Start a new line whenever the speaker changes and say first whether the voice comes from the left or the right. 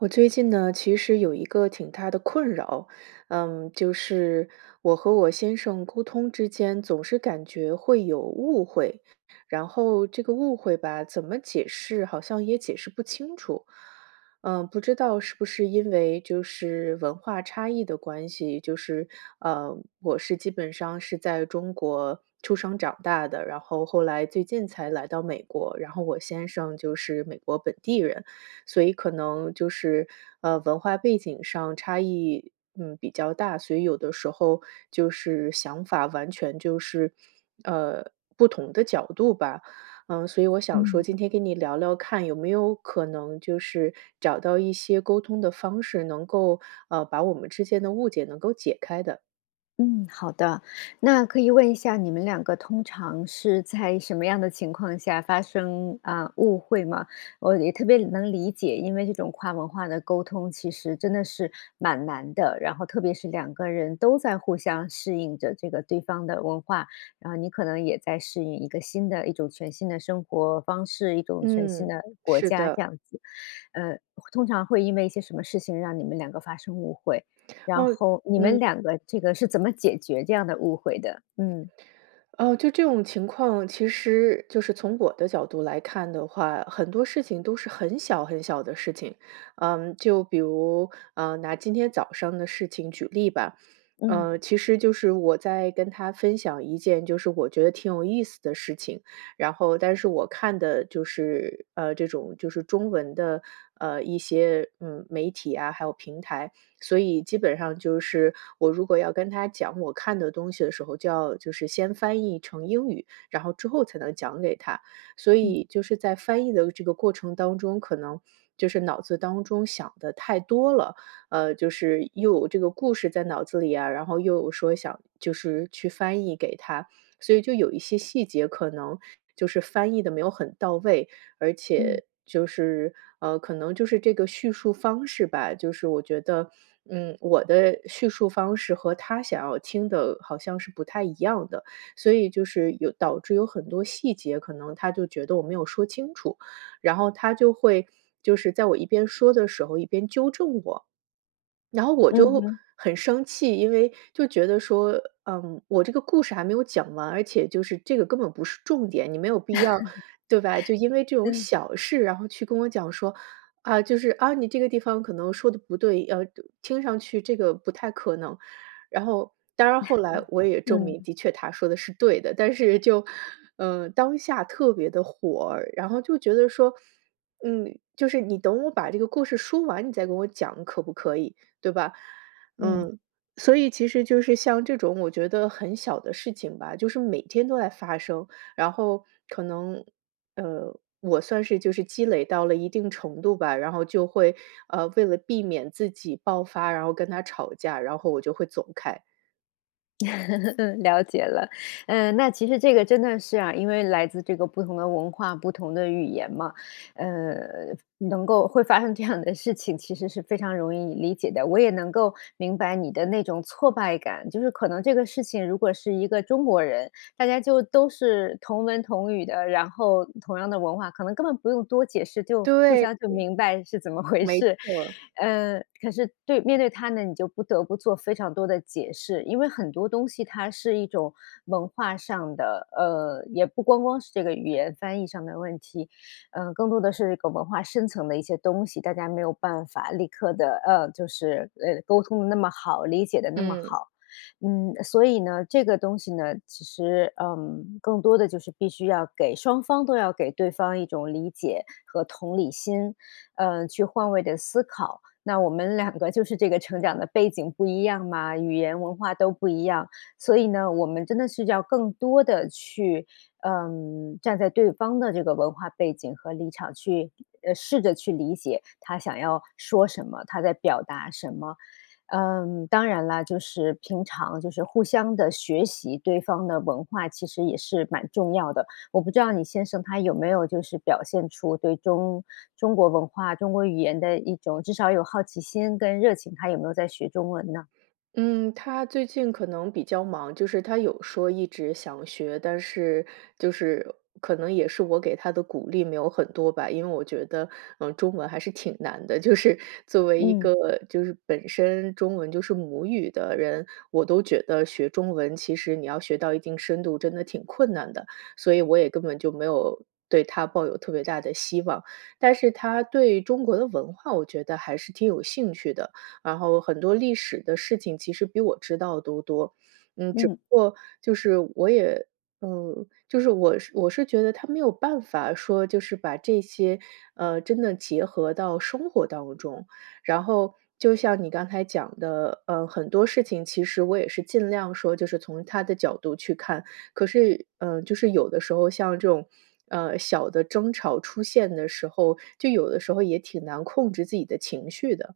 right: 我最近呢，其实有一个挺大的困扰。嗯，就是我和我先生沟通之间，总是感觉会有误会，然后这个误会吧，怎么解释好像也解释不清楚。嗯，不知道是不是因为就是文化差异的关系。就是，呃，我是基本上是在中国出生长大的，然后后来最近才来到美国，然后我先生就是美国本地人。所以可能就是，嗯，文化背景上差异，嗯，比较大，所以有的时候，就是想法完全就是，呃，不同的角度吧。嗯，所以我想说
left: 嗯。
right: 今天跟你聊聊看，有没有可能就是，找到一些沟通的方式，能够，呃，把我们之间的误解能够解开的。
left: 嗯，好的。那可以问一下，你们两个通常是在什么样的情况下发生，啊，误会吗？我也特别能理解，因为这种跨文化的沟通，其实真的是蛮难的，然后特别是两个人都在互相适应着，这个对方的文化，然后你可能也在适应一个新的一种全新的生活方式、一种全新
right: 嗯，
left: 的国
right: 是
left: 家，这
right: 的。
left: 样子。呃，通常会因为一些什么事情，让你们两个发生误会，然
right: 哦，
left: 后你们
right: 嗯。
left: 两个，这个是怎么解决这样的误会的？嗯。
right: 哦，就这种情况，其实就是从我的角度来看的话，很多事情都是很小很小的事情。嗯，就比如，啊，拿今天早上的事情举例吧。
left: 嗯。
right: 呃，其实就是我在跟他分享一件，就是我觉得挺有意思的事情，然后但是我看的就是，呃，这种就是中文的，呃，一些，嗯，媒体啊，还有平台。所以基本上就是，我如果要跟他讲我看的东西的时候，就要就是先翻译成英语，然后之后才能讲给他。所
left: 嗯。
right: 以就是在翻译的这个过程当中，可能，就是脑子当中想得太多了，呃，就是又这个故事在脑子里啊，然后又说想，就是去翻译给他，所以就有一些细节，可能就是翻译得没有很到位。而
left: 嗯。
right: 且，就是，呃，可能就是这个叙述方式吧，就是我觉得，嗯，我的叙述方式和他想要听的，好像是不太一样的。所以就是有导致有很多细节，可能他就觉得我没有说清楚，然后，他就会就是在我一边说的时候一边纠正我。然后我
left: 嗯
right: 就
left: 哼。
right: 很生气，因为就觉得说：“嗯，我这个故事还没有讲完，而且就是这个根本不是重点，你没有必要，对吧？就因为 这种
left: 嗯。
right: 小事，然后去跟我讲说：‘啊，就是，啊，你这个地方可能说得不对，要听上去这个不太可能。’“然后，当然后来我 也证
left: 嗯。
right: 明，的确他说的是对的。但是就嗯，当下特别地火儿，然后就觉得说：”嗯，就是你等我把这个故事说完，你再给我讲可不可以，对吧？
left: 嗯。
right: “嗯，所以其实就是像这种我觉得很小的事情吧，就是每天都在发生，然后，可能，呃，我算是就是积累到了一定程度吧，然后就会，呃，为了避免自己爆发，然后跟他吵架，然后我就会走开。
left: 嗯。了解了。呃，那其实这个真的是啊因为来自这个不同的文化、不同的语言嘛，呃，能够会发生这样的事情，其实是非常容易理解的。我也能够明白你的那种挫败感。就是可能这个事情如果是一个中国人，大家就都是同文同语的，然后同样的文化，可能根本不用多解释，就互
right: 对。
left: 相就明白是怎么回
right: 没
left: 事。
right: 错。
left: 呃，可是对面对他呢，你就不得不做非常多的解释。因为很多东西它是一种文化上的，呃，也不光光是这个语言翻译上的问题，呃，更多的是一个文化深层的一些东西，大家没有办法立刻地呃，就是，呃，沟通得那么好、理解得那么
right: 嗯。
left: 好。嗯，所以呢，这个东西呢，其实，呃，更多的就是必须要给双方都要给对方一种理解和同理心，呃，去换位地思考。那我们两个就是这个成长的背景不一样嘛，语言、文化都不一样，所以呢，我们真的是要更多地去呃，站在对方的这个文化背景和立场去呃，试着去理解他想要说什么、他在表达什么。嗯，当然了，就是平常就是互相地学习对方的文化其实也是蛮重要的。我不知道你先生他有没有就是表现出对中中国文化、中国语言的一种至少有的好奇心跟热情？他有没有在学中文呢？
right: 嗯，他最近可能比较忙，就是他有说一直想学，但是就是可能也是我给他的鼓励没有很多吧。因为我觉得，嗯，中文还是挺难的，就是作为一
left: 嗯。
right: 个就是本身中文就是母语的人，我都觉得学中文，其实你要学到一定深度，真的挺困难的。所以我也根本就没有对他抱有特别大的希望。但是他对中国的文化我觉得还是挺有兴趣的，然后很多历史的事情其实比我知道都多。嗯，只
left: 嗯。
right: 不过就是我也嗯，就是我我是觉得他没有办法说，就是把这些，呃，真的结合到生活当中。然后就像你刚才讲的，呃，很多事情其实我也是尽量说，就是从他的角度去看，可是嗯，就是有的时候像这种，呃，小的争吵出现的时候，就有的时候也挺难控制自己的情绪的。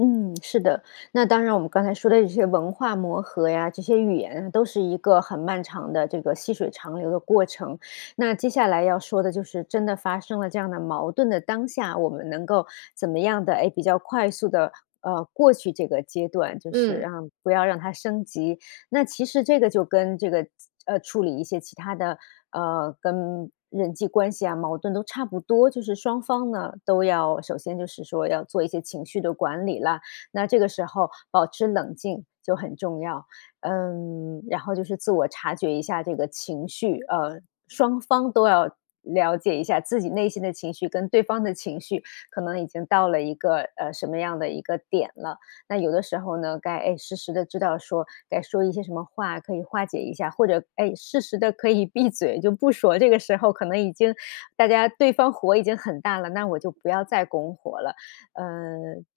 left: 嗯，是的，那当然我们刚才说的这些文化磨合呀、这些语言都是一个很漫长的这个细水长流的过程，那接下来要说的就是真的发生了这样的矛盾的当下，我们能够怎么样的诶，比较快速地，呃，过去这个阶段，就是
right: 嗯。
left: 让不要让它升级。那其实这个就跟这个呃，处理一些其它的呃，跟人际关系啊，矛盾都差不多，就是双方呢，都要首先就是说要做一些情绪的管理啦，那这个时候保持冷静就很重要。嗯，然后就是自我察觉一下这个情绪，呃，双方都要了解一下自己内心的情绪跟对方的情绪可能已经到了一个呃，什么样的一个点了。那有的时候呢，该哎，时时地知道说该说一些什么话可以化解一下，或者哎，适时地可以闭嘴，就不说，这个时候可能已经大家对方火已经很大了，那我就不要再拱火了。呃，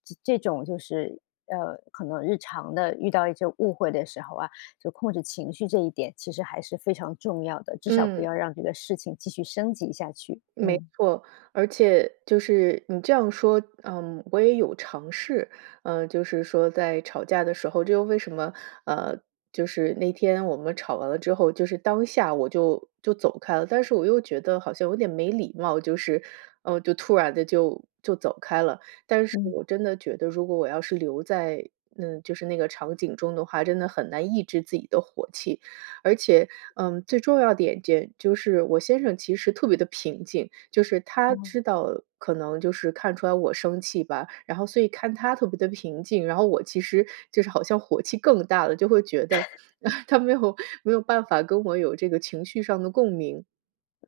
left: 这这种就是呃，可能日常地遇到一些误会的时候啊，就控制情绪这一点其实还是非常重要的，至少不
right: 嗯。
left: 要让这个事情继续升级下去，
right: 没
left: 嗯。
right: 错，而且就是你这样说嗯，我也有尝试。嗯，就是说在吵架的时候这又为什么，啊，就是那天我们吵完了之后，就是当下我就就走开了，但是我又觉得好像有点没礼貌，就是嗯，就突然地就就走开了，但是
left: 嗯。
right: 我真的觉得如果我要是留在，嗯，就是那个场景中的话，真的很难抑制自己的火气。而且嗯，最重要的一点间就是我先生其实特别地平静，就是他
left: 哦。
right: 知道可能就是看出来我生气吧，然后所以看他特别地平静，然后我其实就是好像火气更大了，就会觉得
left: 嗯。
right: 他没有没有办法跟我有这个情绪上的共鸣。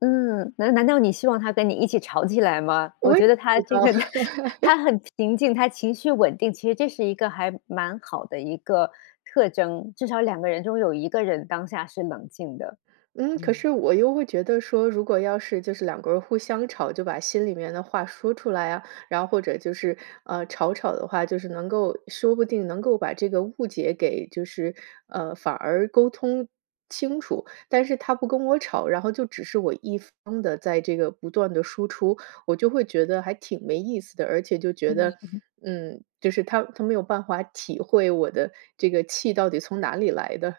left: 嗯，难难道你希望他跟你一起吵起来吗？我
right: 我也
left: 觉得他
right: 知
left: 这
right: 道，
left: 个
right: 对。
left: 他很平静，他情绪稳定，其实这是一个还蛮好的一个特征，至少两个人中有一个人当下是冷静的。
right: 嗯，可
left: 嗯。
right: 是我又会觉得说，如果要是就是两个人互相吵，就把心里面的话说出来啊，然后或者就是，呃，吵吵的话，就是能够说不定能够把这个误解给就是呃，反而沟通清楚。但是他不跟我吵，然后就只是我一方地在这个不断地输出，我就会觉得还挺没意思的。而且就觉
left: 嗯
right: 得
left: 哼。
right: 嗯，就是他他没有办法体会我的这个气到底从哪里来的。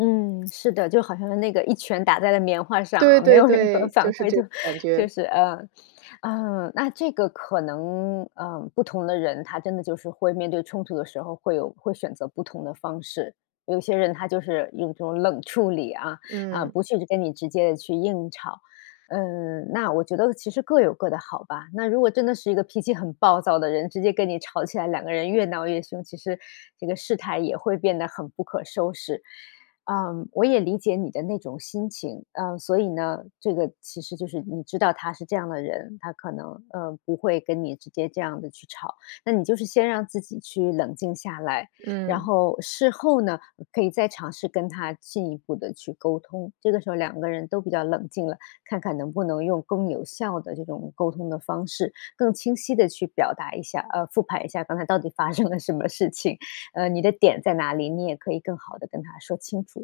left: 嗯，是的，就好像是那个一拳打在了棉花上啊，
right: 对
left: 没
right: 对
left: 有任何
right: 对，
left: 反
right: 就是
left: 馈。
right: 这
left: 就
right: 种感
left: 就
right: 觉。
left: 是呃，呃，那这个可能呃，不同的人，他真的就是会面对冲突的时候，会有会选择不同的方式。有些人他就是用这种冷处理啊，啊，
right: 嗯。
left: 不去跟你直接去硬吵。嗯，那我觉得其实各有各的好吧，那如果真的是一个脾气很暴躁的人，直接跟你吵起来，两个人越闹越凶，其实这个事态也会变得很不可收拾。呃，我也理解你的那种心情，呃，所以呢，这个其实就是你知道他是这样的人，他可能，嗯，不会跟你直接这样地去吵。那你就是先让自己去冷静下来，然
right: 嗯。
left: 后事后呢，可以再尝试跟他进一步地去沟通，这个时候两个人都比较冷静了，看看能不能用更有效的这种沟通的方式，更清晰地去表达一下呃，复盘一下刚才到底发生了什么事情，呃，你的点在哪里，你也可以更好地跟他说清楚，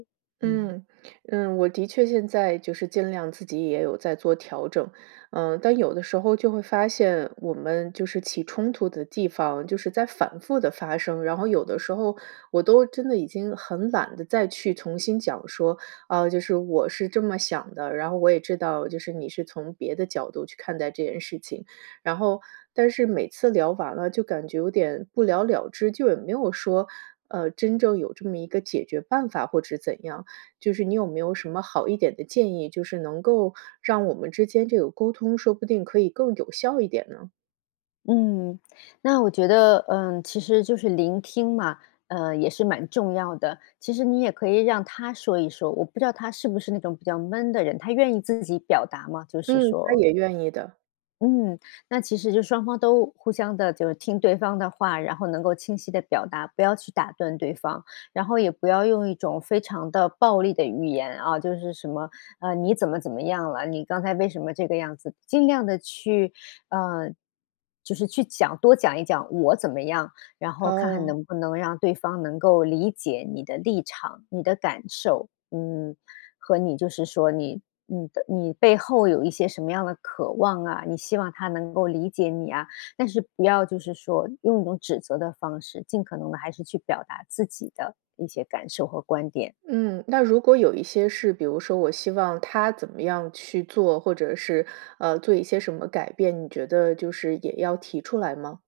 left: 嗯。
right: 嗯，嗯，我的确现在，就是尽量自己也有在做调整。嗯，但有的时候就会发现我们，就是起冲突的地方，就是在反复地发生，然后有的时候我都真的已经很懒得再去重新讲说，啊，就是我是这么想的，然后我也知道就是你是从别的角度去看待这件事情。然后但是每次聊完了就感觉有点不了了之，就也没有说，呃，真正有这么一个解决办法或者怎样。就是你有没有什么好一点的建议，就是能够让我们之间这个沟通，说不定可以更有效一点呢。
left: 嗯，那我觉得，呃，其实就是聆听嘛，呃，也是蛮重要的。其实你也可以让他说一说，我不知道他是不是那种比较闷的人，他愿意自己表达吗？就是
right: 嗯，他
left: 说
right: 也愿意的。
left: 嗯，那其实就双方都互相的就是听对方的话，然后能够清晰地表达，不要去打断对方。然后也不要用一种非常的暴力的语言，啊，就是什么，呃，“你怎么怎么样了，你刚才为什么这个样子？”尽量的去呃，就是去讲多讲一讲我怎么样，然后看看
right: 哦。
left: 能不能让对方能够理解你的立场、你的感受。嗯，和你就是说你你的你背后有一些什么样的渴望啊，你希望他能够理解你啊，但是不要就是说用一种指责的方式。尽可能的还是去表达自己的一些感受和观点。
right: 嗯，那如果有一些事比如说我希望他怎么样去做，或者是，呃，做一些什么改变，你觉得就是也要提出来吗？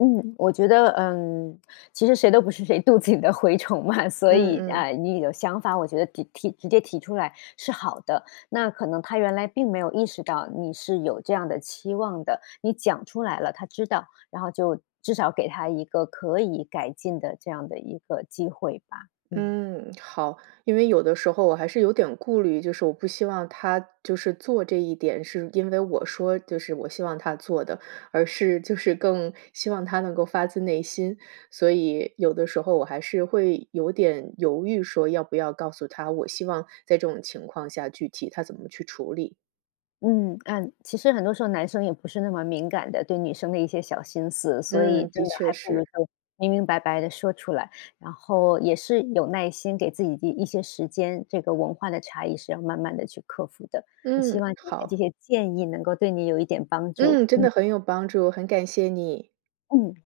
left: 嗯，我觉得嗯，其实谁都不是谁肚子里的蛔虫嘛，所
right: 嗯
left: 以
right: 嗯。
left: 哎，你的想法我觉得地提直接提出来是好的。那可能他原来并没有意识到你是有这样的期望的，你讲出来了，他知道，然后就至少给他一个可以改进的这样的一个机会吧，嗯。
right: 嗯，好。因为有的时候我还是有点顾虑，就是我不希望他就是做这一点是因为我说就是我希望他做的，而是就是更希望他能够发自内心，所以有的时候我还是会有点犹豫说要不要告诉他，我希望在这种情况下，具体他怎么去处理。
left: 嗯，嗯，其实很多时候男生也不是那么敏感的，对女生的一些小心思。所以
right: 嗯，
left: 真
right: 的
left: 的
right: 确
left: 还不如
right: 是。
left: 就明明白白地说出来，然后也是有耐心，给自己一一些时间，这个文化的差异是要慢慢地去克服的，也希
right: 嗯，
left: 望今天
right: 好。
left: 这些建议能够对你有一点帮助，
right: 嗯，真
left: 嗯。
right: 的很有帮助，很感谢你。
left: 嗯。